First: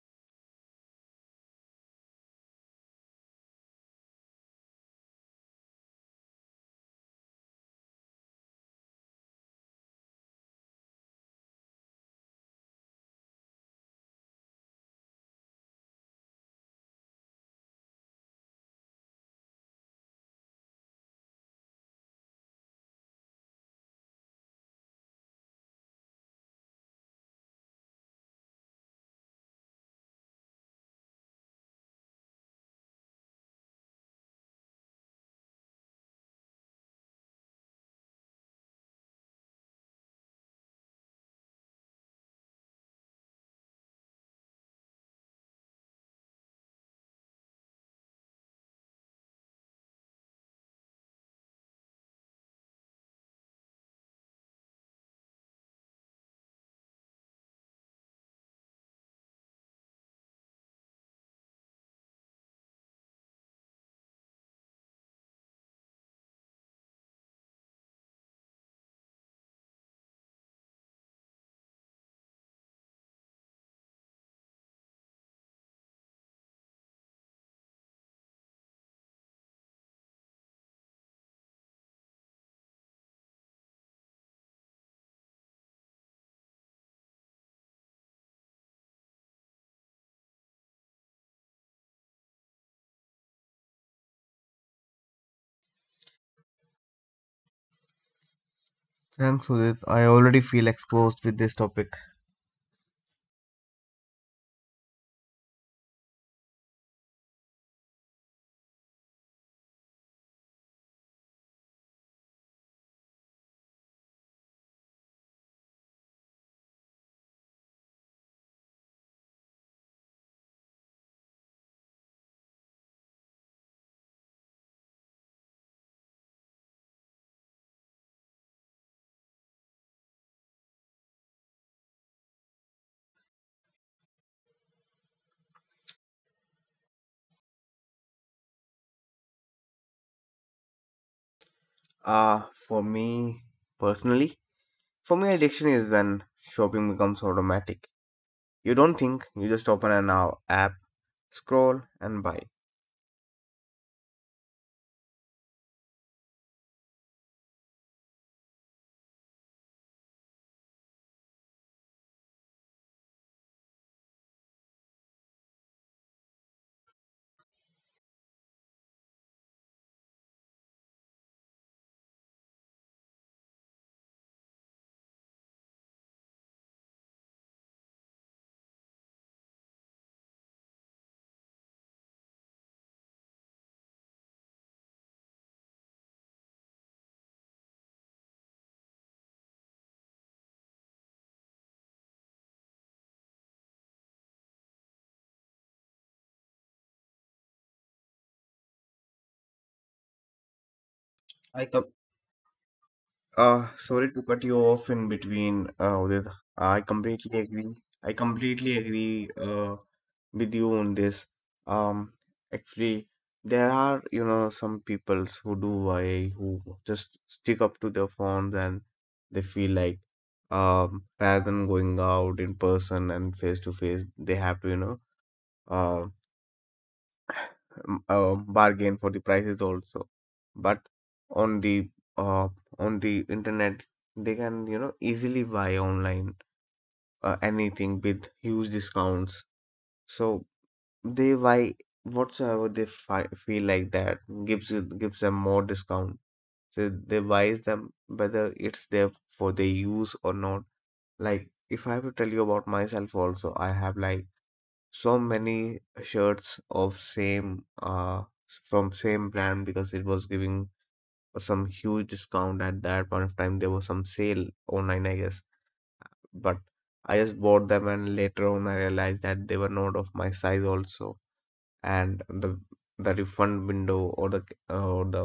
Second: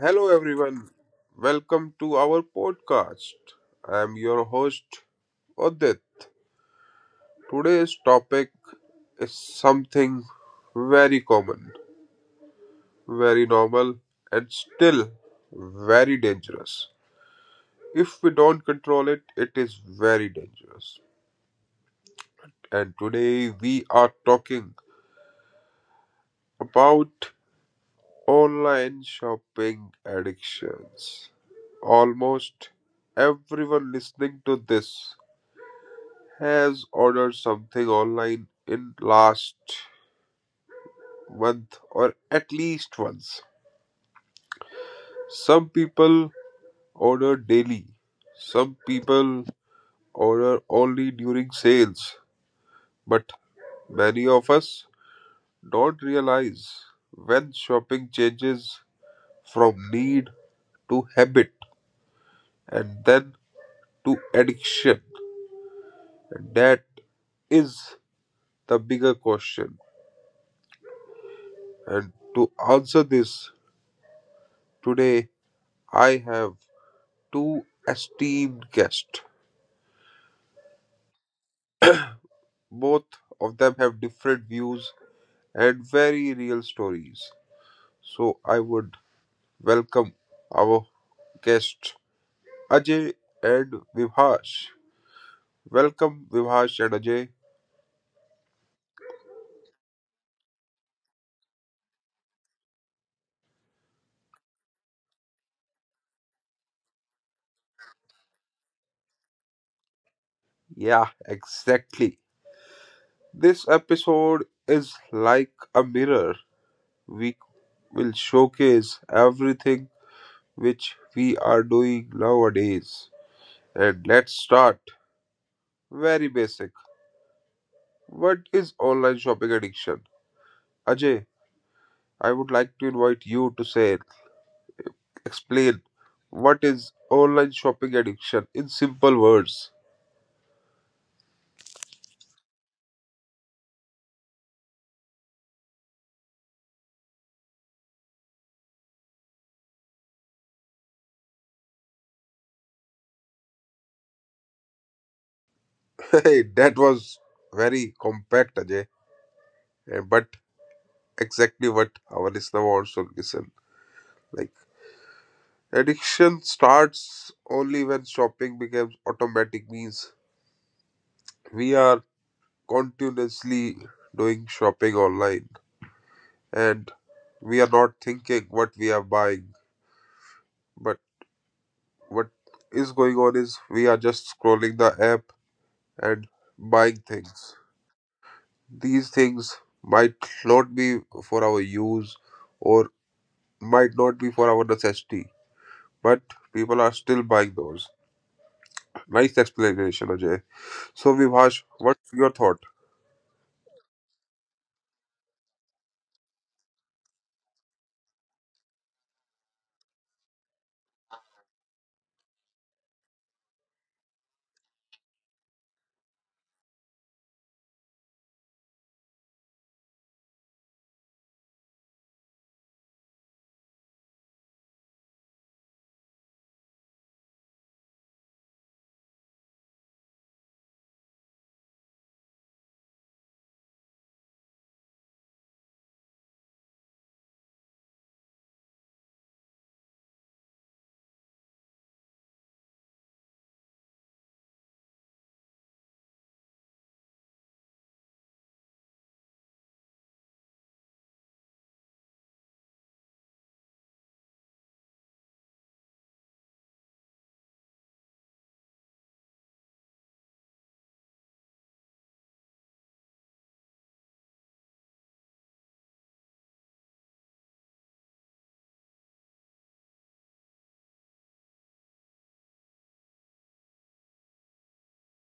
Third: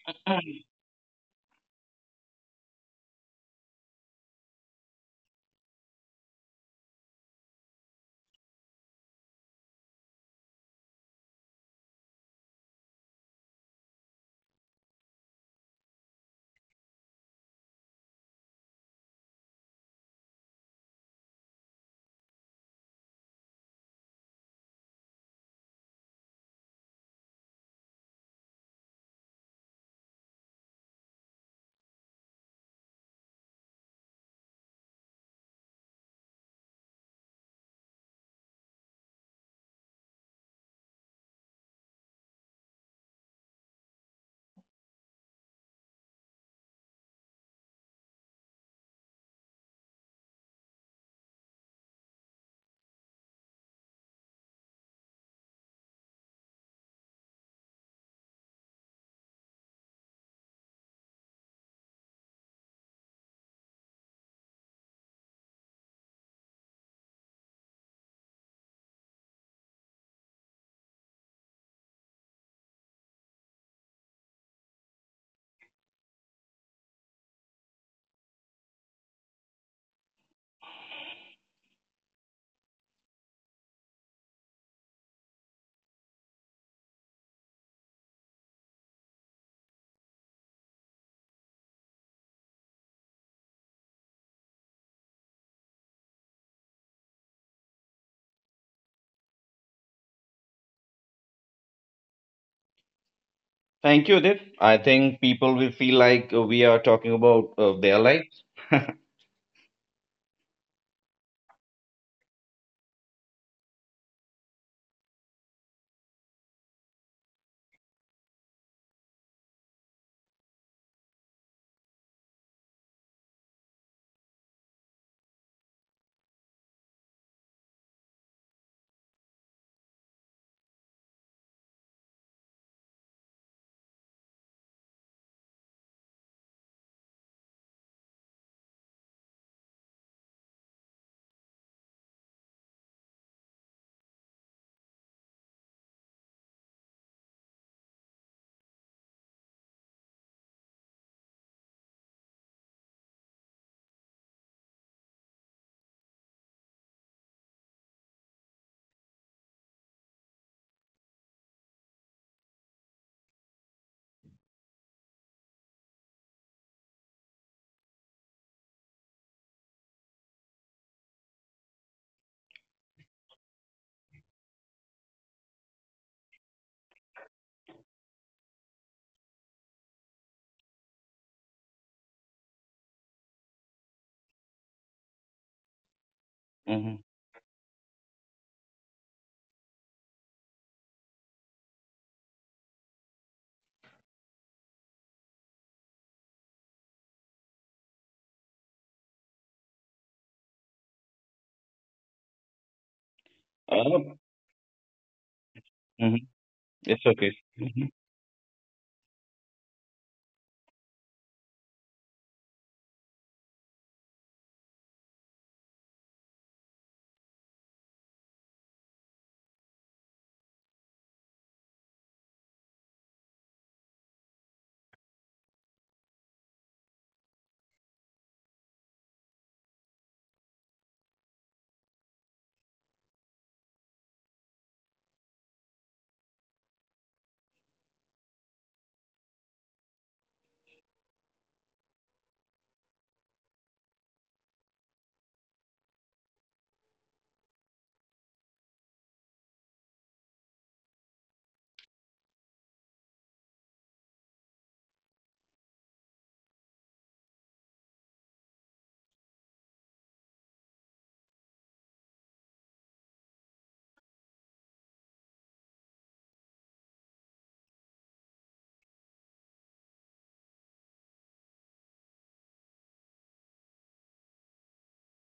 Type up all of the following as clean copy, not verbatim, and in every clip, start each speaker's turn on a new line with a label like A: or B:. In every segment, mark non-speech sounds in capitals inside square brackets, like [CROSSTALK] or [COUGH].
A: Hello, everyone. Welcome to our podcast. I am your host, Odit. Today's topic is something very common, very normal, and still very dangerous. If we don't control it, it is very dangerous. And today we are talking about online shopping addictions. Almost everyone listening to this has ordered something online in last month or at least once. Some people order daily. Some people order only during sales. But many of us don't realize when shopping changes from need to habit and then to addiction. And that is the bigger question. And to answer this, today I have two esteemed guests. Both of them have different views and very real stories. So I would welcome our guests, Ajay and Vibhash. Welcome, Vibhash and Ajay.
B: Thanks, Sudhit. I already feel exposed with this topic.
C: Thank you, Udit. I think people will feel like we are talking about their lives. [LAUGHS]
A: Yeah, exactly. This episode is like a mirror. We will showcase everything which we are doing nowadays. And let's start very basic. What is online shopping addiction? Ajay, I would like to invite you to say, explain what is online shopping addiction in simple words.
B: For me personally, for me, addiction is when shopping becomes automatic. You don't think, you just open an app, scroll, and buy.
A: [LAUGHS] Hey, that was very compact, Ajay, but exactly what our listener wants to listen. Like, addiction starts only when shopping becomes automatic, means we are continuously doing shopping online and we are not thinking what we are buying, but what is going on is we are just scrolling the app and
C: Hmm.
A: buying things. These things might not be for our use or might not be for our necessity, but people are still buying those. Nice explanation, Ajay. So,
B: I
A: Vibhash,
B: com-
A: what's your thought?
B: Sorry
C: Uh,
B: to cut you off in between,
C: mhm.
B: Udit. I
C: It's okay.
B: completely agree.
C: Mhm.
B: I completely agree with you on this. Um, Actually, there are, you know, some peoples who do I who just stick up to their phones and they feel like, rather than going out in person and face to face, they have to, you know, uh, bargain for the prices also, but on the uh, on the internet, they can, you know, easily buy online anything with huge discounts. So they buy whatsoever they feel like that gives them more discount, so they buys them whether it's there for their use or not. Like, if I have to tell you about myself also, I have like so many shirts of same from same brand because it was giving some huge discount at that point of time. There was some sale online, I guess, but I just bought them and later on I realized that they were not of my size also, and the refund window or the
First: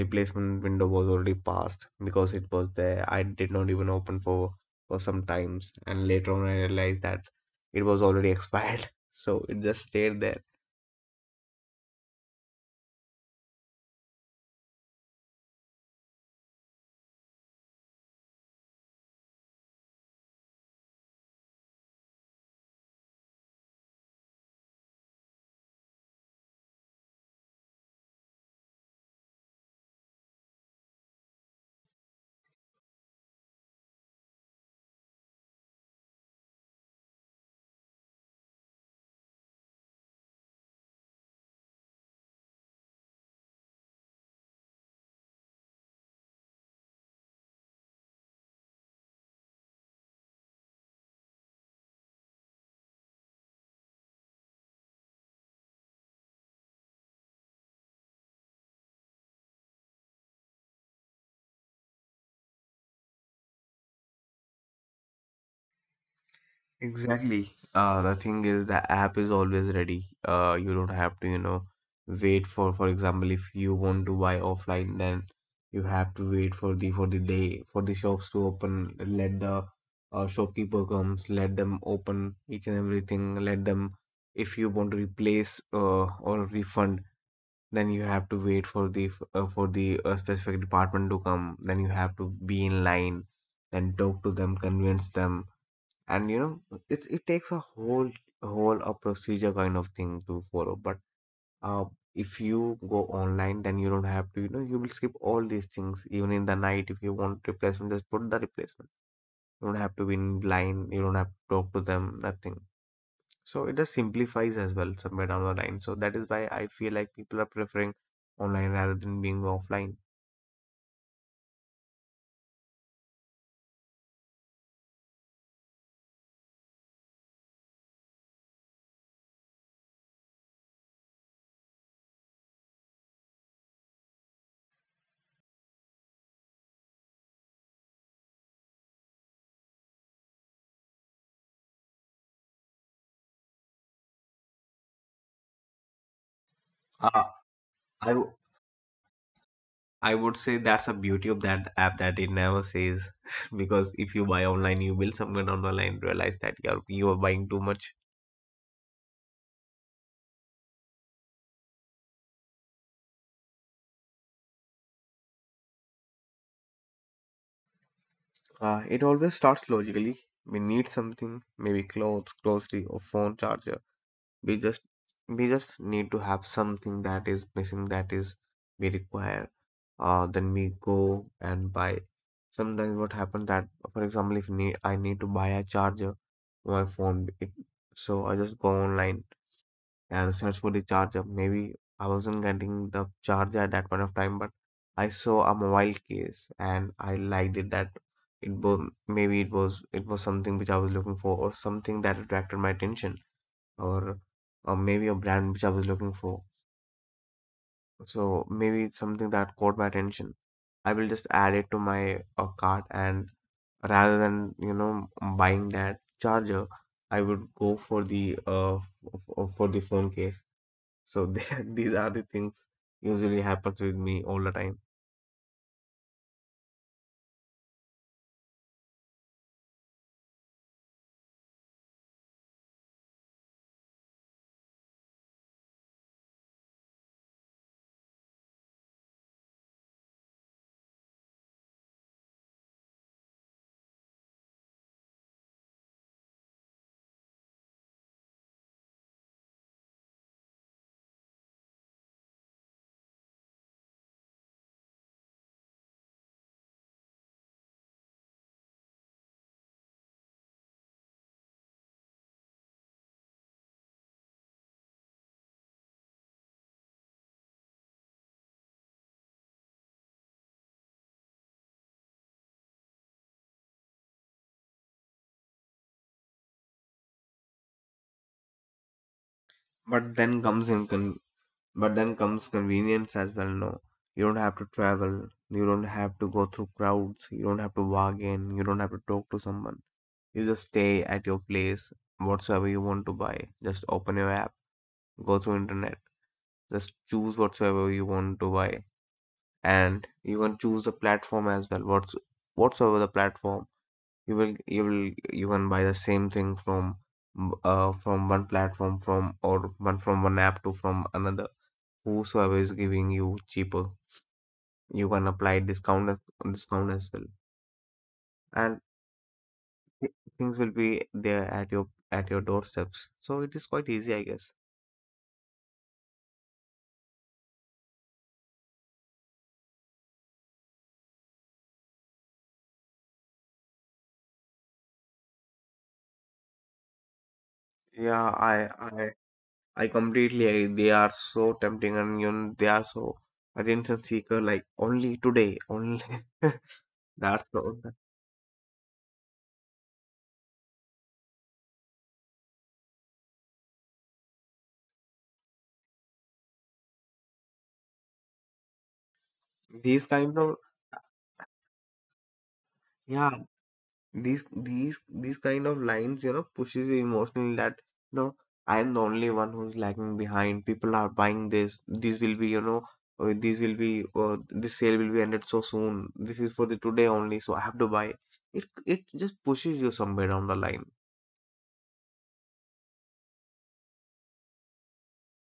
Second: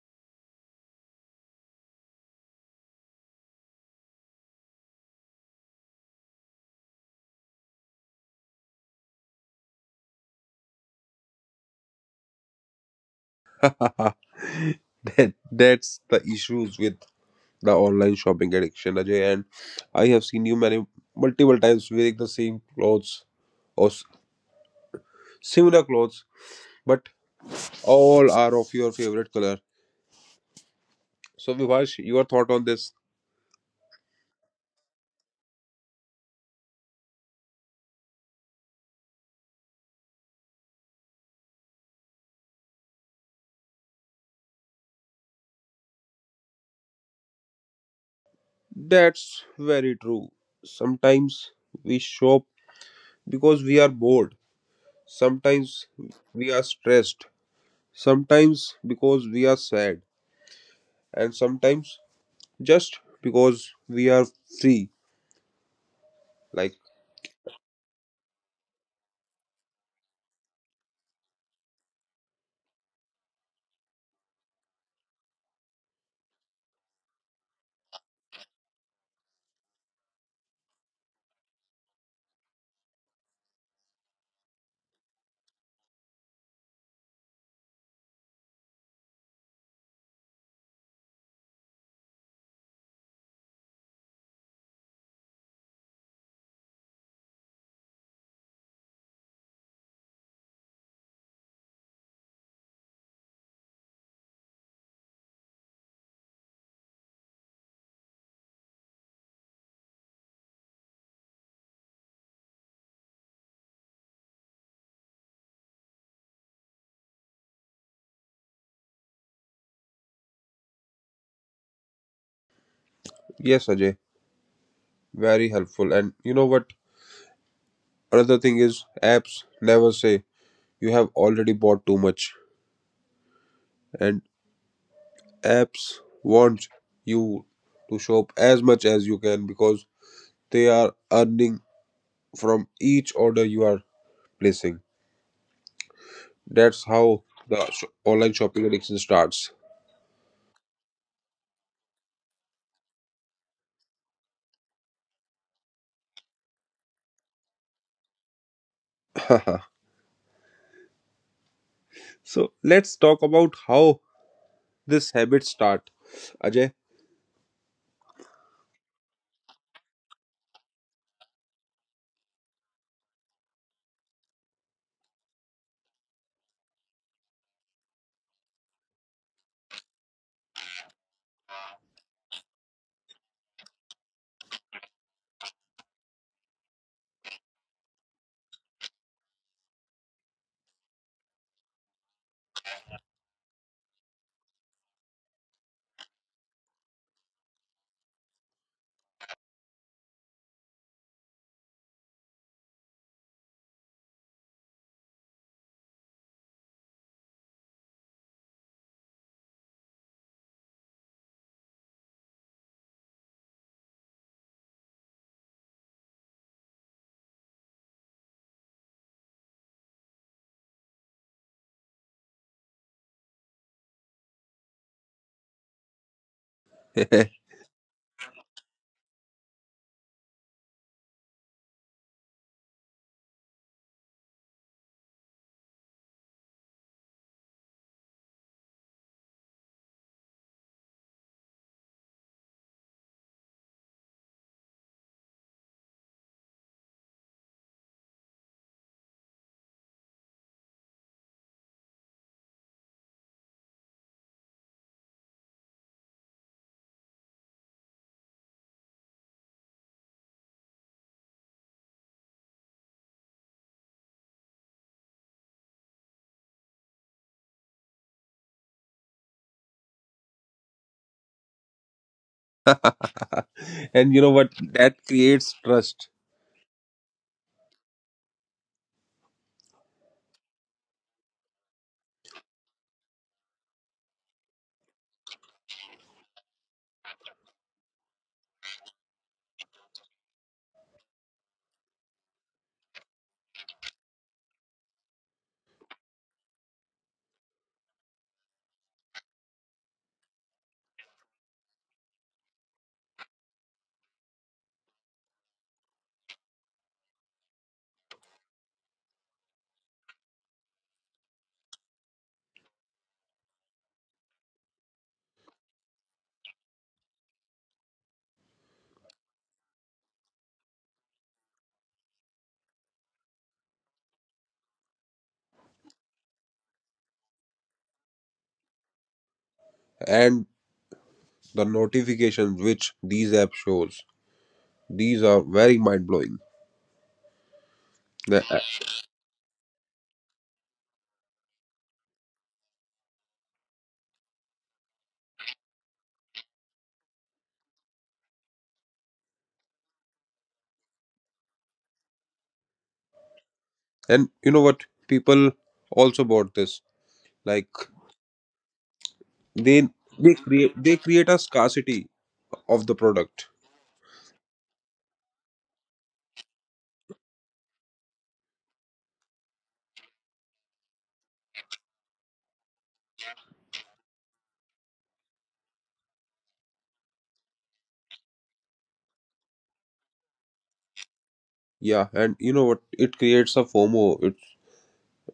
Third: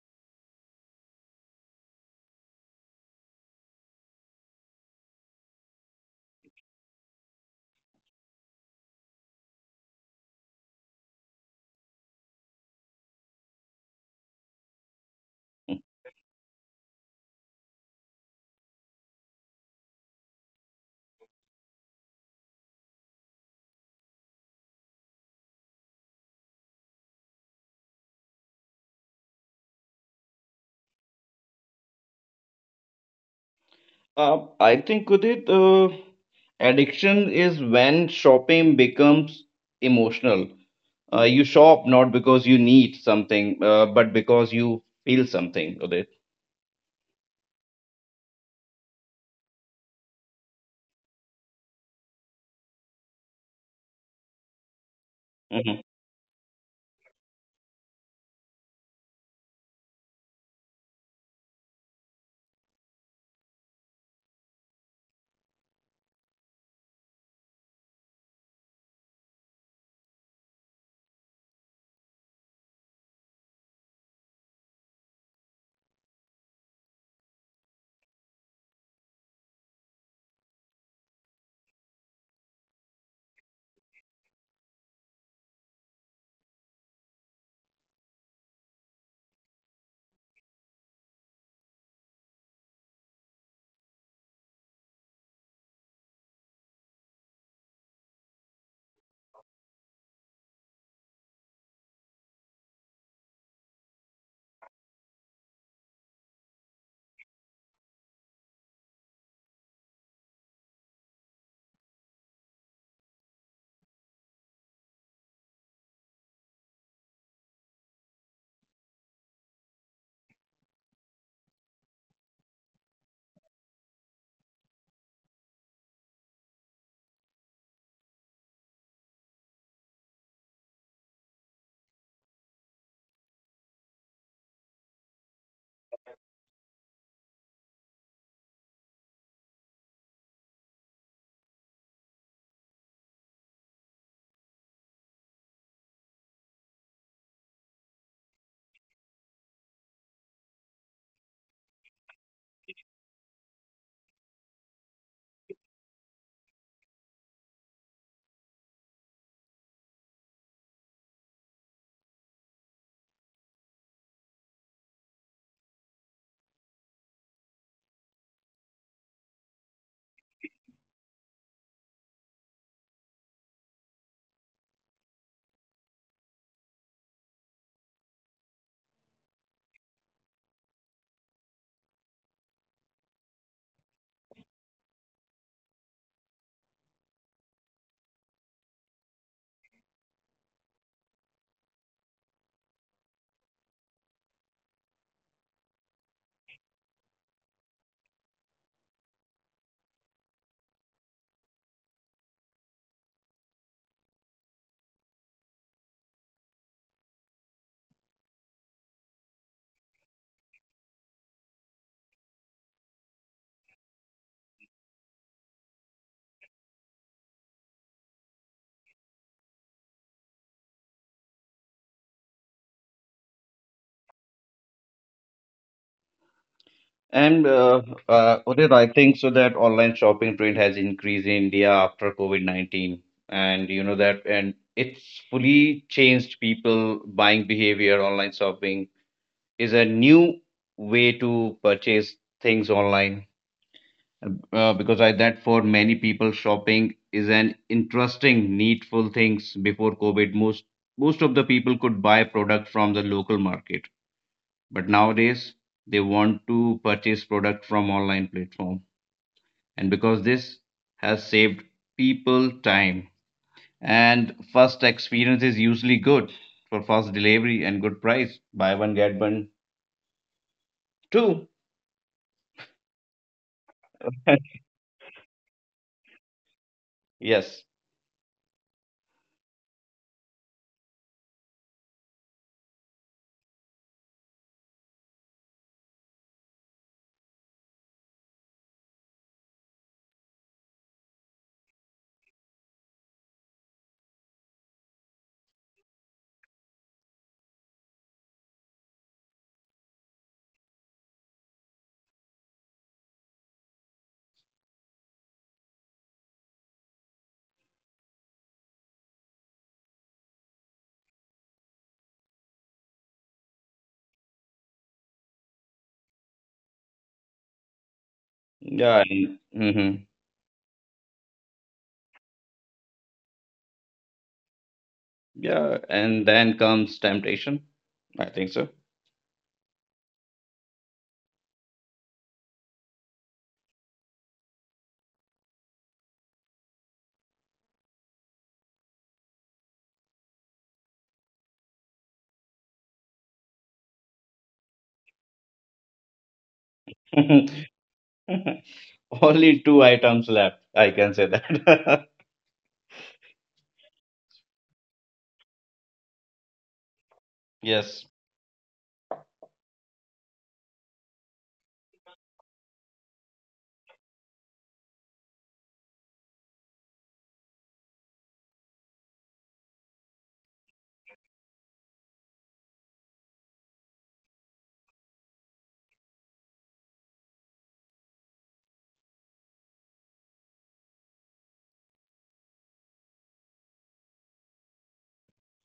B: replacement window was already passed because it was there. I did not even open for some times, and later on I realized that it was already expired, [LAUGHS] so it just stayed there.
A: [LAUGHS] That's the issues with the online shopping addiction, Ajay, and I have seen you many multiple times wearing the same clothes or similar clothes, but all are of your favorite color. So Vivash, your thought on this.
C: I think, Udit, addiction is when shopping becomes emotional. You shop not because you need something, but because you feel something, Udit.
A: That's very true. Sometimes we shop because we are bored.
C: Mm-hmm.
A: Sometimes we are stressed. Sometimes because we are sad. And sometimes just because we are free. Like,
B: Exactly. The thing is, the app is always ready. You don't have to, you know, wait for example, if you want to buy offline, then you have to wait for the day for the shops to open. Let the shopkeeper comes, let them open each and everything. Let them, if you want to replace or refund, then you have to wait for the specific department to come. Then you have to be in line, then talk to them, convince them, and you know it takes a whole whole a procedure kind of thing to follow. But uh if you go online, then you don't have to, you know, you will skip all these things. Even in the night, if you want replacement, just put the replacement. You don't have to be in line, you don't have to talk to them, nothing. So it just simplifies as well somewhere down the line. So that is why I feel like people are preferring online rather than being offline.
A: yes, Ajay, very helpful. And you know what? Another thing is apps never say you have already bought too much. And apps want you to shop as much as you can because they are earning from each order you are placing. That's
B: Uh,
A: how the
B: I,
A: online shopping addiction starts.
B: I would say that's a beauty of that app that it never says [LAUGHS] because if you buy online, you will somewhere down the line realize that you are buying too much.
A: [LAUGHS] So let's talk about how this habit start, Ajay.
B: It always starts logically. We need something, maybe clothes, grocery, or phone charger. We just we just need to have something that is missing, that is we require. Then we go and buy. Sometimes what happens that, for example, if need, I need to buy a charger for my phone, so I just go online and search for the charger. Maybe I wasn't getting the charger at that point of time, but I saw a mobile case and I liked it that it was, maybe it was something which I was looking for, or something that attracted my attention, or or maybe a brand which I was looking for. So maybe it's something that caught my attention. I will just add it to my cart, and rather than, you know, buying that charger, I would go for the phone case. So they, [LAUGHS] these are the things usually happens with me all the time.
C: And
A: [LAUGHS]
C: uh, uh, Udit, I think so that online shopping trend has increased in India after COVID-19. And you know that, and it's fully changed people buying behavior. Online shopping is a new way to purchase things online. Because I that for many people, shopping is an interesting, needful things before COVID. Most of the people could buy product from the local market, but nowadays they want to purchase product from online platform, and because this has saved people time, and first experience is usually good for fast delivery and good price, buy one get one two.
A: And you know what? That creates trust.
C: [LAUGHS] Yes,
B: But then comes in con- but then comes convenience as well. No, you don't have to travel. You don't have to go through crowds. You don't have to bargain. You don't have to talk to someone. You just stay at your place. Whatsoever you want to buy, just open your app, go through internet, just choose whatsoever you want to buy, and you can choose the platform as well. What's Whatsoever the platform, you will you will you can buy the same thing from one platform from or one from one app to from another, whosoever is giving you cheaper. You can discount as well. And
C: yeah, and, hmm,
B: thi- things will be there at your doorsteps, so it is quite easy, I guess.
C: yeah, and then comes temptation, I think so.
A: And the notifications which these apps shows. These are very mind blowing.
B: Yeah, i I completely agree. They are so tempting, and you know, they are so attention seeker, like only today only. [LAUGHS] That's
C: [LAUGHS]
B: all.
C: Only two items left, I can say that.
A: And you know what? People also bought this.
C: [LAUGHS]
A: Like
C: Yes,
A: they
B: These kind
A: they
B: of,
A: create they create a scarcity of the
B: yeah,
A: product.
B: these kind of lines, you know, pushes you emotionally that, you know, I am the only one who's lagging behind. People are buying this. These will be, you know, these will be this sale will be ended so soon, this is for the today only, so I have to buy it. It just pushes you somewhere down the line.
A: Yeah, and you know what? It creates a FOMO. It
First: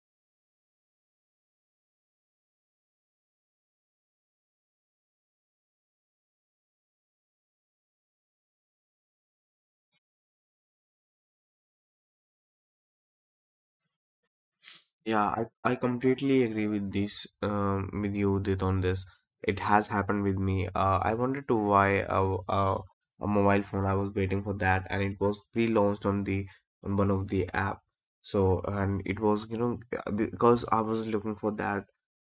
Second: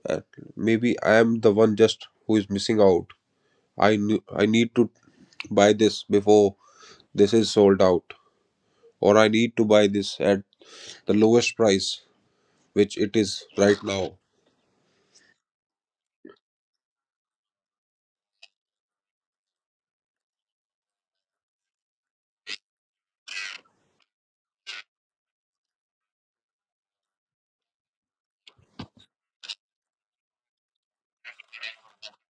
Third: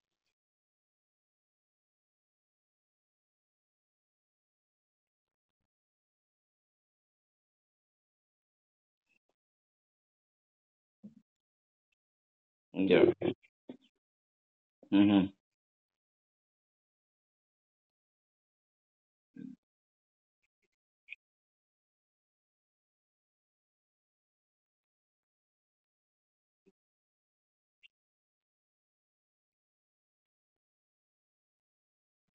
A: Uh, Maybe I am the one just who is missing out. I knew I need to buy this before this is sold out, or I need to buy this at the lowest price which
C: yeah.
A: it is right now.
B: Yeah,
C: Hmm.
B: I completely agree with this with you, Udit, on this. It has happened with me. I wanted to buy a a mobile phone. I was waiting for that, and it was pre-launched on the on one of the app. So and it was, you know, because I was looking for that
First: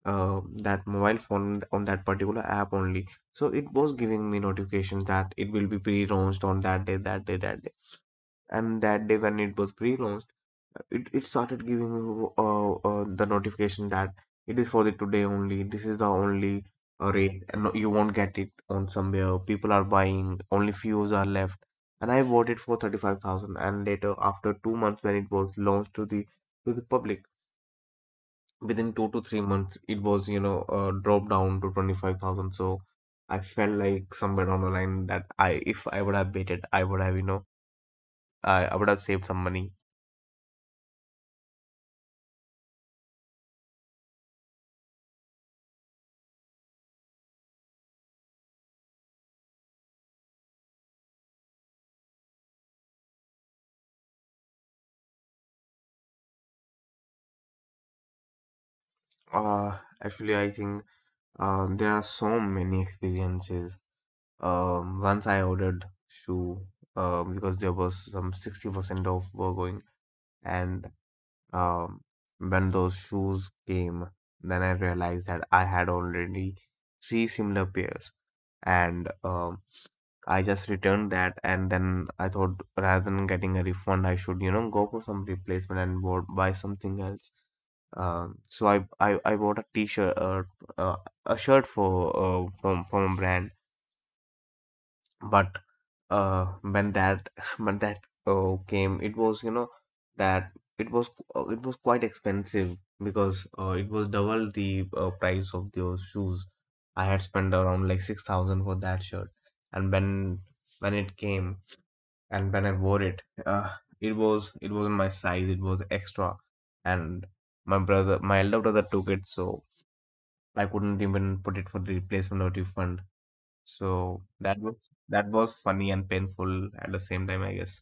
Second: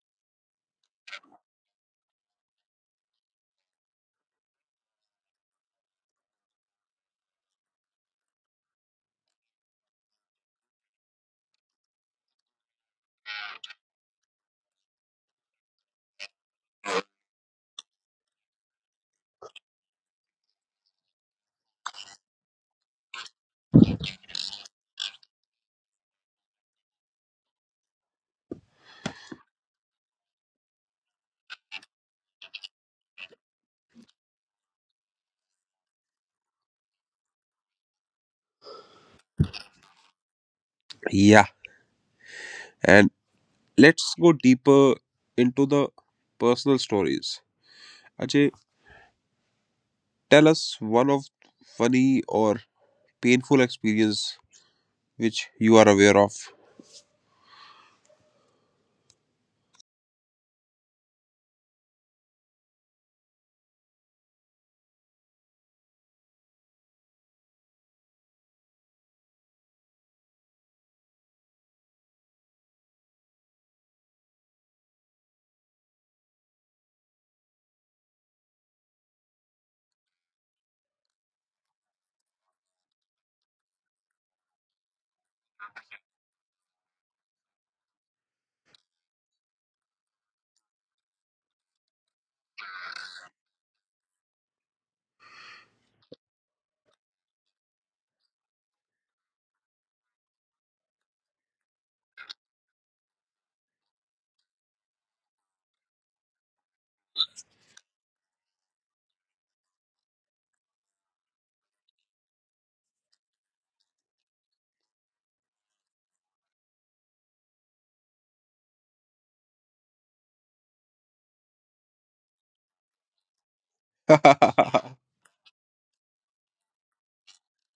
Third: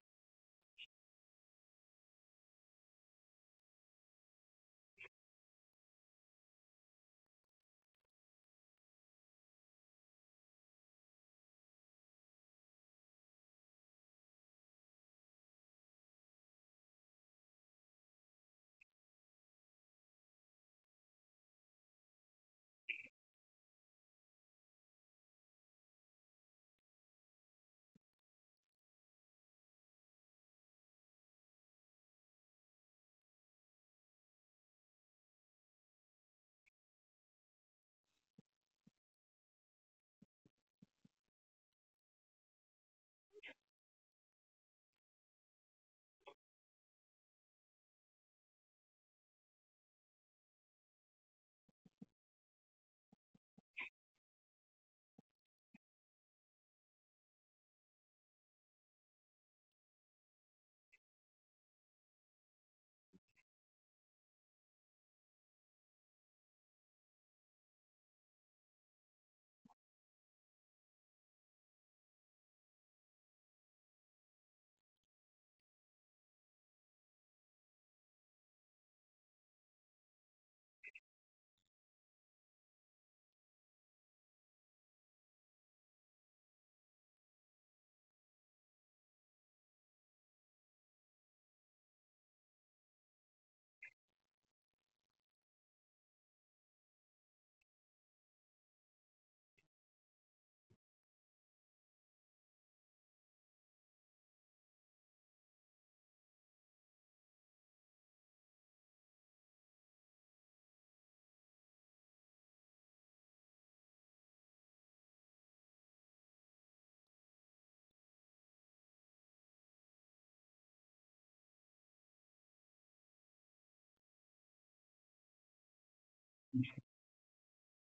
B: uh, that mobile phone on that particular app only. So it was giving me notifications that it will be pre-launched on that day, that day, that day, and that day when it was pre-launched, it started giving me the notification that it is for the today only, this is the only rate, and you won't get it on somewhere, people are buying, only fews are left. And I bought it for 35,000, and later after 2 months, when it was launched to the public, within 2 to 3 months, it was, you know, dropped down to 25,000. So I felt like somewhere down the line that I if I would have waited, I would have, you know, I would have saved some money.
A: Yeah, and let's go deeper into the personal stories. Ajay, tell us one of funny or painful experience which you are aware of.
B: Uh actually I think there are so many experiences. Once I ordered shoe because there was some 60% off were going, and um, when those shoes came, then I realized that I had already three similar pairs. And I just returned that, and then I thought rather than getting a refund I should, you know, go for some replacement and buy something else. Um, so I bought a t-shirt uh, a shirt for from a brand. But when that [LAUGHS] when that came, it was, you know, that it was, it was quite expensive because it was double the price of those shoes. I had spent around like 6,000 for that shirt. And when it came and when I wore it, it was, it wasn't my size, it was extra. And my elder brother took it, so I couldn't even put it for the replacement or refund. So
A: [LAUGHS]
B: that was, that was funny and painful at the same time, I guess.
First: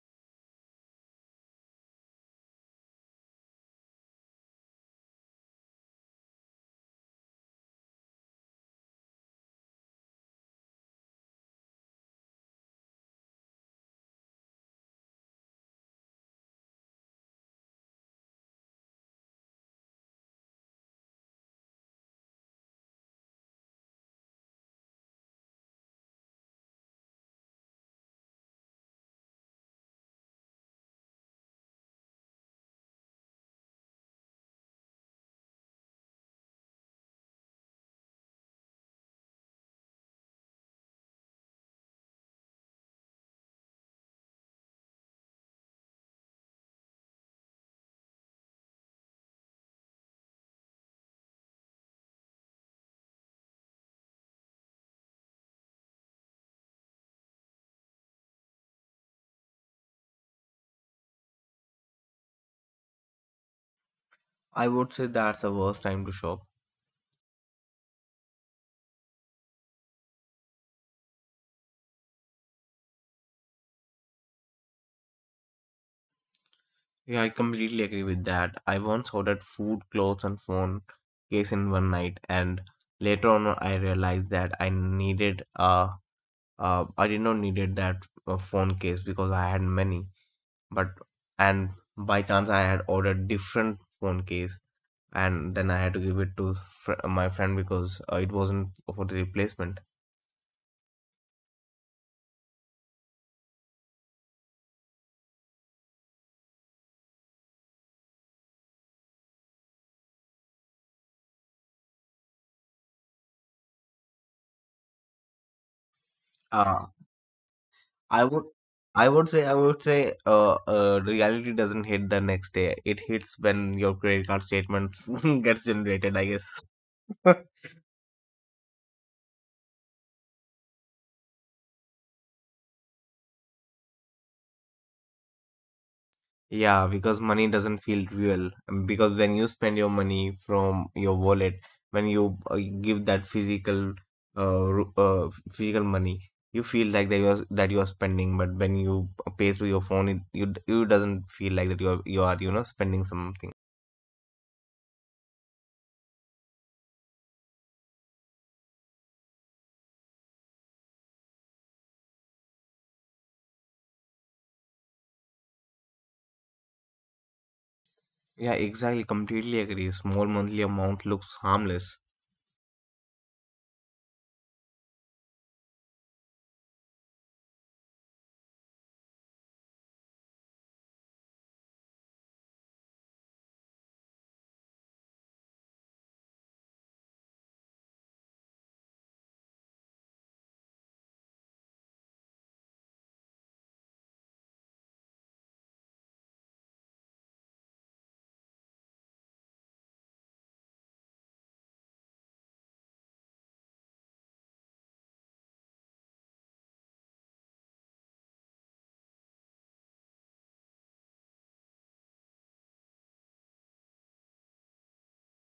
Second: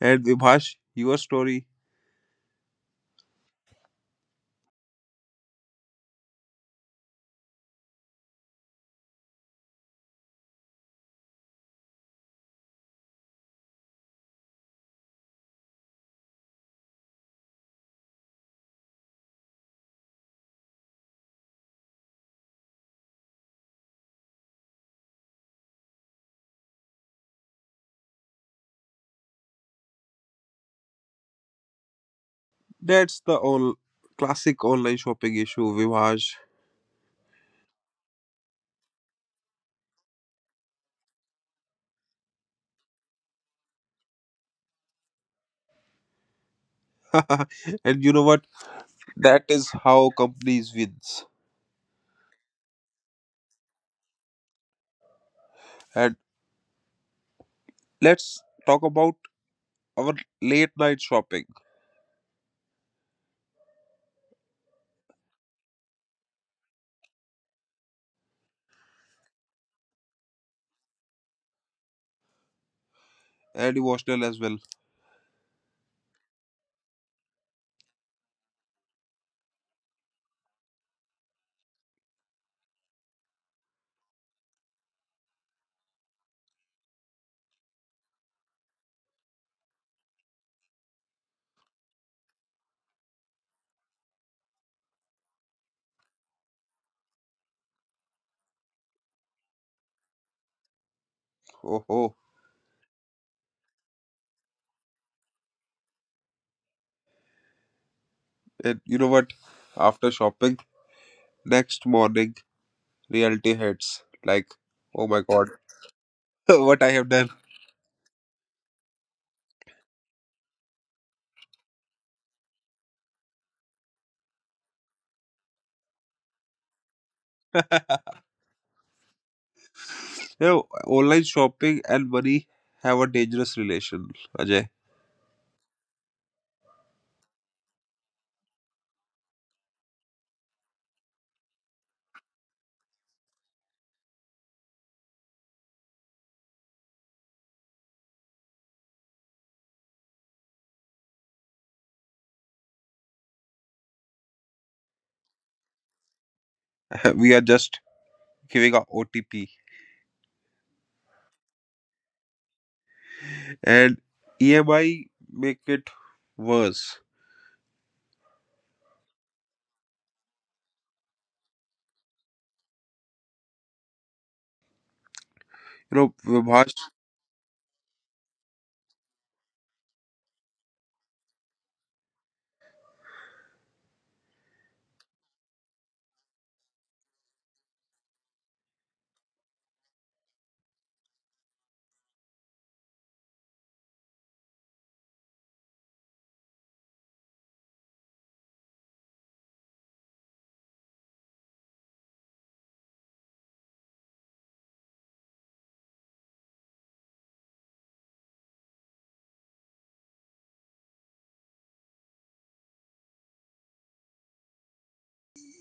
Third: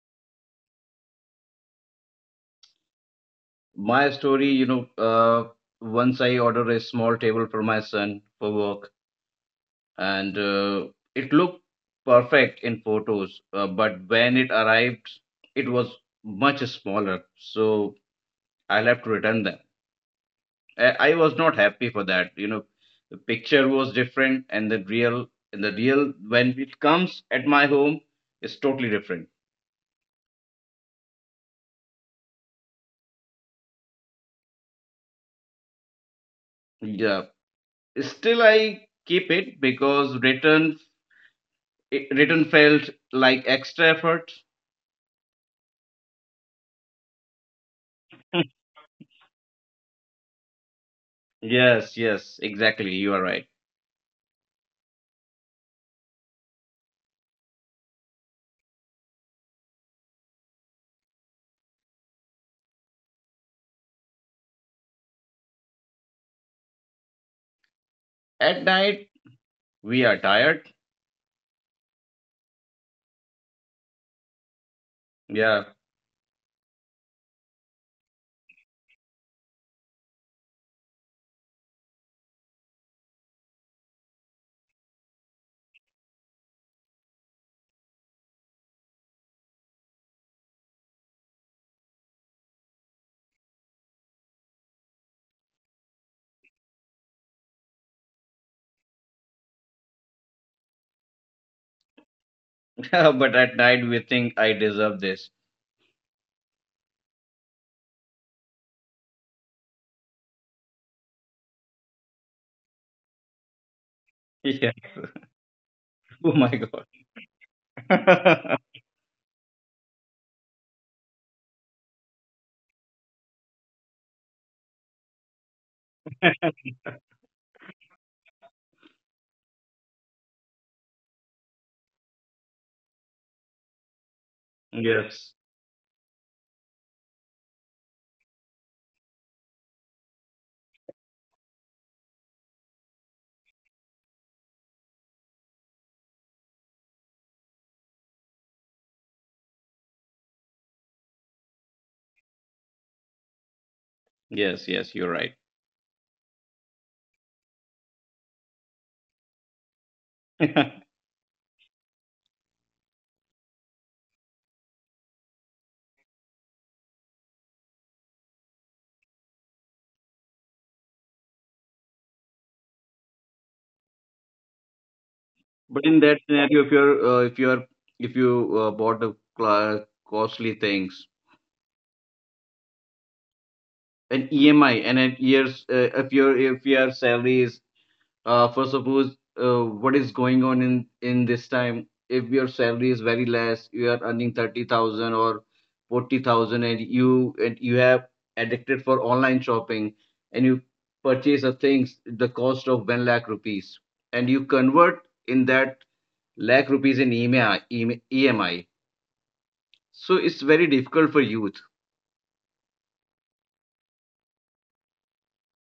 A: And Vibhash, your story.
C: My story, once I ordered a small table for my son for work, and it looked perfect in photos, but when it arrived, it was much smaller. So I'll have to return them. I was not happy for that. The picture was different, and the real when it comes at my home is totally different.
A: That's the all classic online shopping issue, Vimaj.
C: Yeah. Still, I keep it because return it written felt like extra effort.
A: [LAUGHS] And you know what?
C: [LAUGHS]
A: That is how companies wins.
C: Yes, yes, exactly. You are right.
A: And let's talk about our late night shopping
B: I would say that's the worst time to shop.
C: At night, we are tired.
A: and emotional as well.
C: Yeah.
B: Yeah, I completely agree with that. I once ordered food, clothes, and phone case in one night, and later on I realized that I needed, I did not needed that phone case because I had many. But and by chance I had ordered different phone case, and then I had to give it to my friend because it wasn't for the replacement.
A: Oh, oh.
C: [LAUGHS] But at night, we think I deserve this.
A: And you know what? After shopping, next morning, reality hits. Like,
C: Yeah. [LAUGHS]
A: oh my god,
C: Oh
A: [LAUGHS]
C: my
A: what
C: God.
A: I
B: Uh,
A: have done.
B: I would
C: [LAUGHS]
B: I would say reality doesn't hit the next day. It hits when your credit card statements [LAUGHS] gets generated, I guess.
A: [LAUGHS]
B: [LAUGHS]
A: You know, online shopping and money have a dangerous relation, Ajay.
C: Yes.
B: Yeah, because money doesn't feel real. Because when you spend your money from your wallet, when you give that physical physical money, you feel like that you are spending. But when you pay through your phone, it you doesn't feel like that you are you know spending something.
C: Yes, yes, you're right.
A: [LAUGHS] We are just giving a OTP.
C: [LAUGHS] But
A: And EMI make it worse.
B: Yeah, exactly. Completely agree. Small monthly amount looks harmless,
A: You
C: in
A: know,
C: that scenario, if
A: Vivash,
C: you're uh, if you're if you uh, bought a costly things, an EMI and an year's if your salary is for suppose what is going on in this time, if your salary is very less, you are earning 30,000 or 40,000, and you have addicted for online shopping, and you purchase a things the cost of 1 lakh rupees, and you convert in that lakh rupees in EMI so it's very difficult for youth.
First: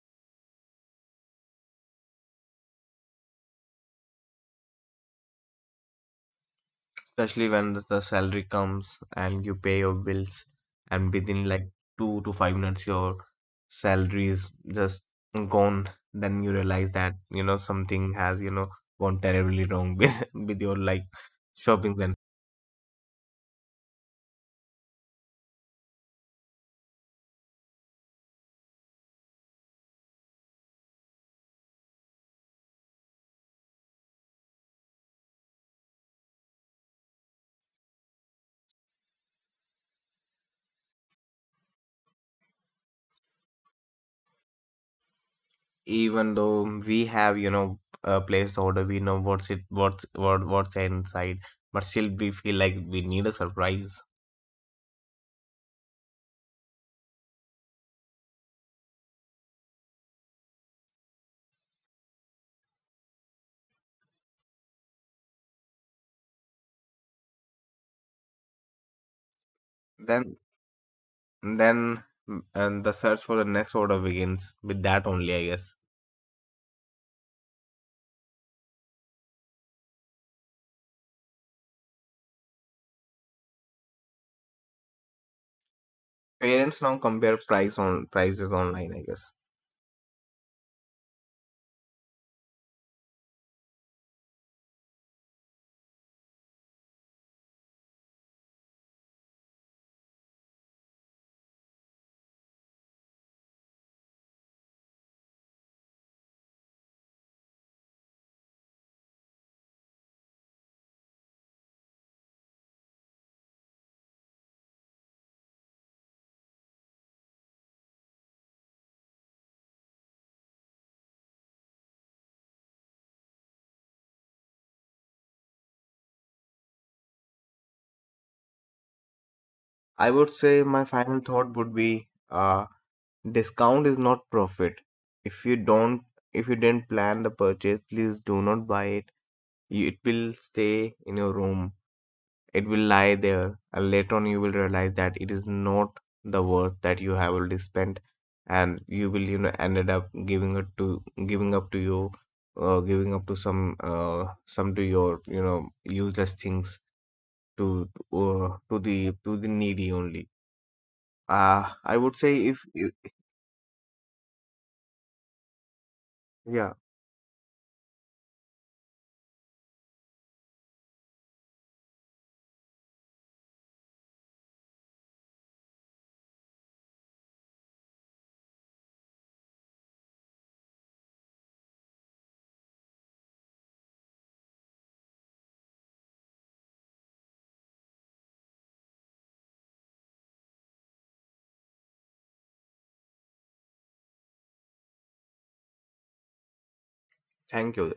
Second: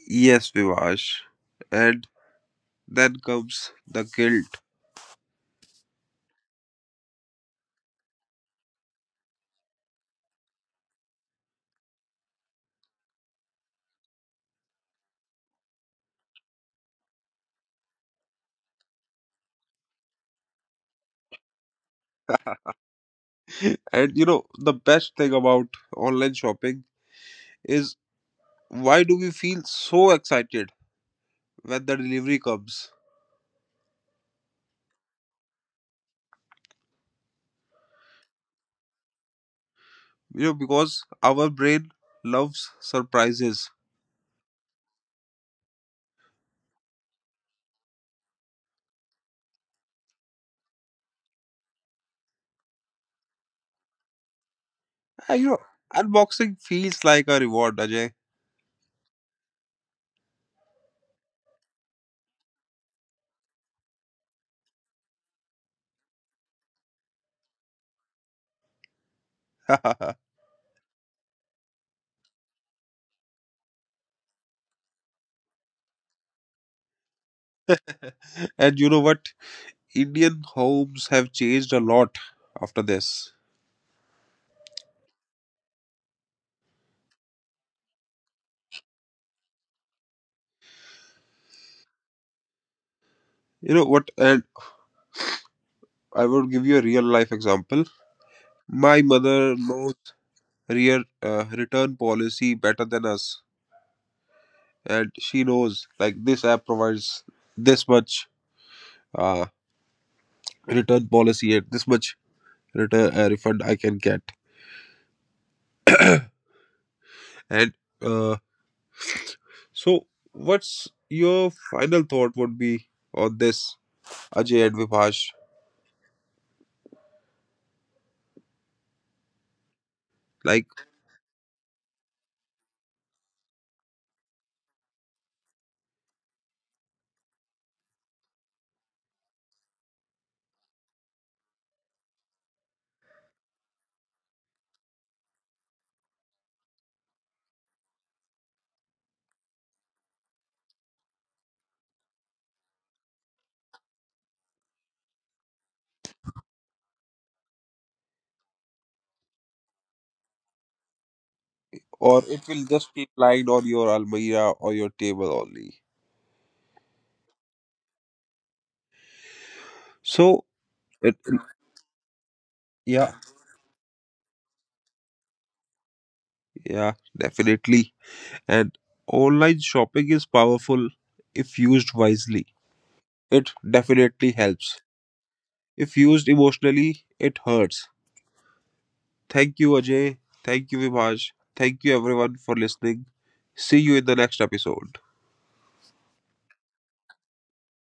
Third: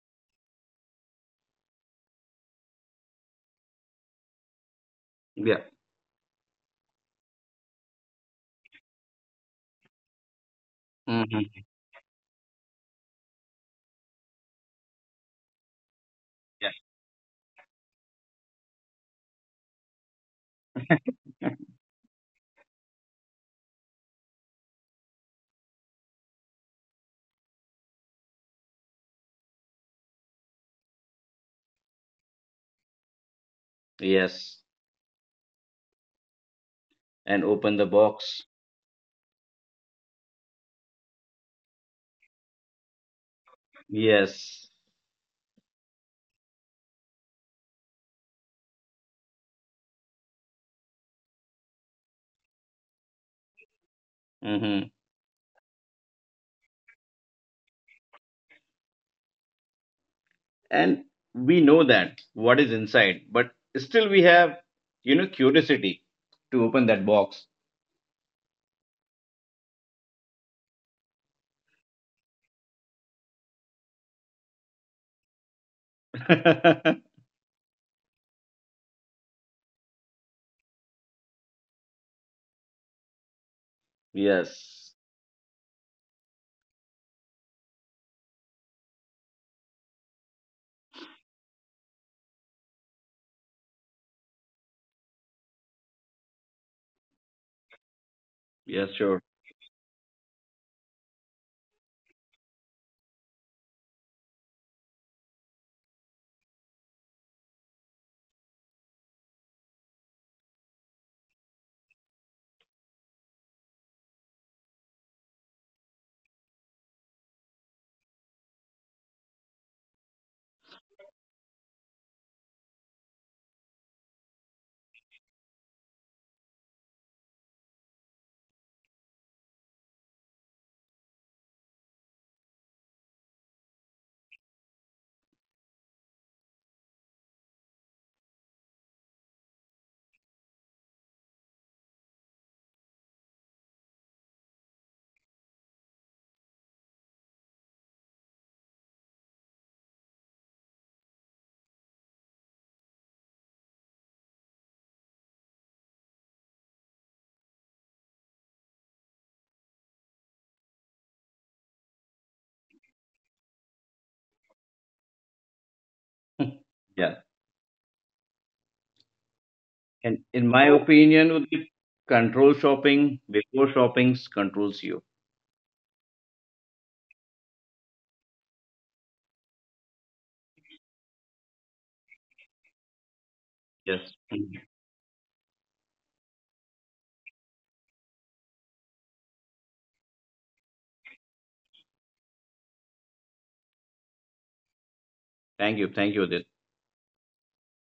A: yes, Vivash, and then comes the guilt. [LAUGHS]
C: Yeah.
B: especially when the salary comes and you pay your bills, and within
C: Mhm.
B: like 2 to 5 minutes, your salary is just gone. Then you realize that, you know, something has, you know, gone terribly wrong [LAUGHS] with your like
C: Yeah.
B: shopping center.
A: And you know, the best thing about online shopping is why do we feel so excited when the delivery comes?
C: Yes. And open the box.
A: You know, because our brain loves surprises.
C: Yes.
B: Even though we have, you know, placed order, we know what's it, what's what what's inside, but still we feel like we need a surprise.
C: Hmm.
A: And, you know, unboxing feels like a reward, Ajay.
C: And we know that what is inside, but still we have curiosity to open that box.
A: [LAUGHS]
B: Then And then mm, and the search for the next order begins with that only, I guess.
C: [LAUGHS]
A: And you know what? Indian homes have changed a lot after this.
C: Yes.
B: Parents now compare prices online, I guess.
A: You know what? And I would give you a real life example.
C: Yes,
A: My
C: sure.
A: mother knows rear return policy better than us, and she knows like this app provides this much uh, return policy and this much return refund I can get. And uh, so, what's your final thought would be on this, Ajay and Vipash?
B: I would say
A: Like,
B: my final thought would be, discount is not profit. If you don't, if you didn't plan the purchase, please do not buy it. You, it will stay in your room. It will lie there, and later on you will realize that it is not the worth that you have already spent, and you will, you know, ended up giving it to giving up to you, giving up to some to your, you know, useless things to to the needy only. I would
A: or
B: say
A: it
B: if
A: will
B: you,
A: just keep lying on your almirah or your table only.
C: [LAUGHS]
B: yeah,
C: Yeah. And in
A: So,
C: my
A: it,
C: opinion would be control shopping
A: yeah,
C: before shopping controls you.
A: yeah, definitely. And online shopping is powerful if used wisely. It
C: Yes.
A: definitely helps. If used emotionally, it hurts. Thank you, Ajay. Thank you, Vibhaj. Thank you, everyone, for listening. See you in the next episode.
C: Thank you, thank you, Udit.
B: thank you.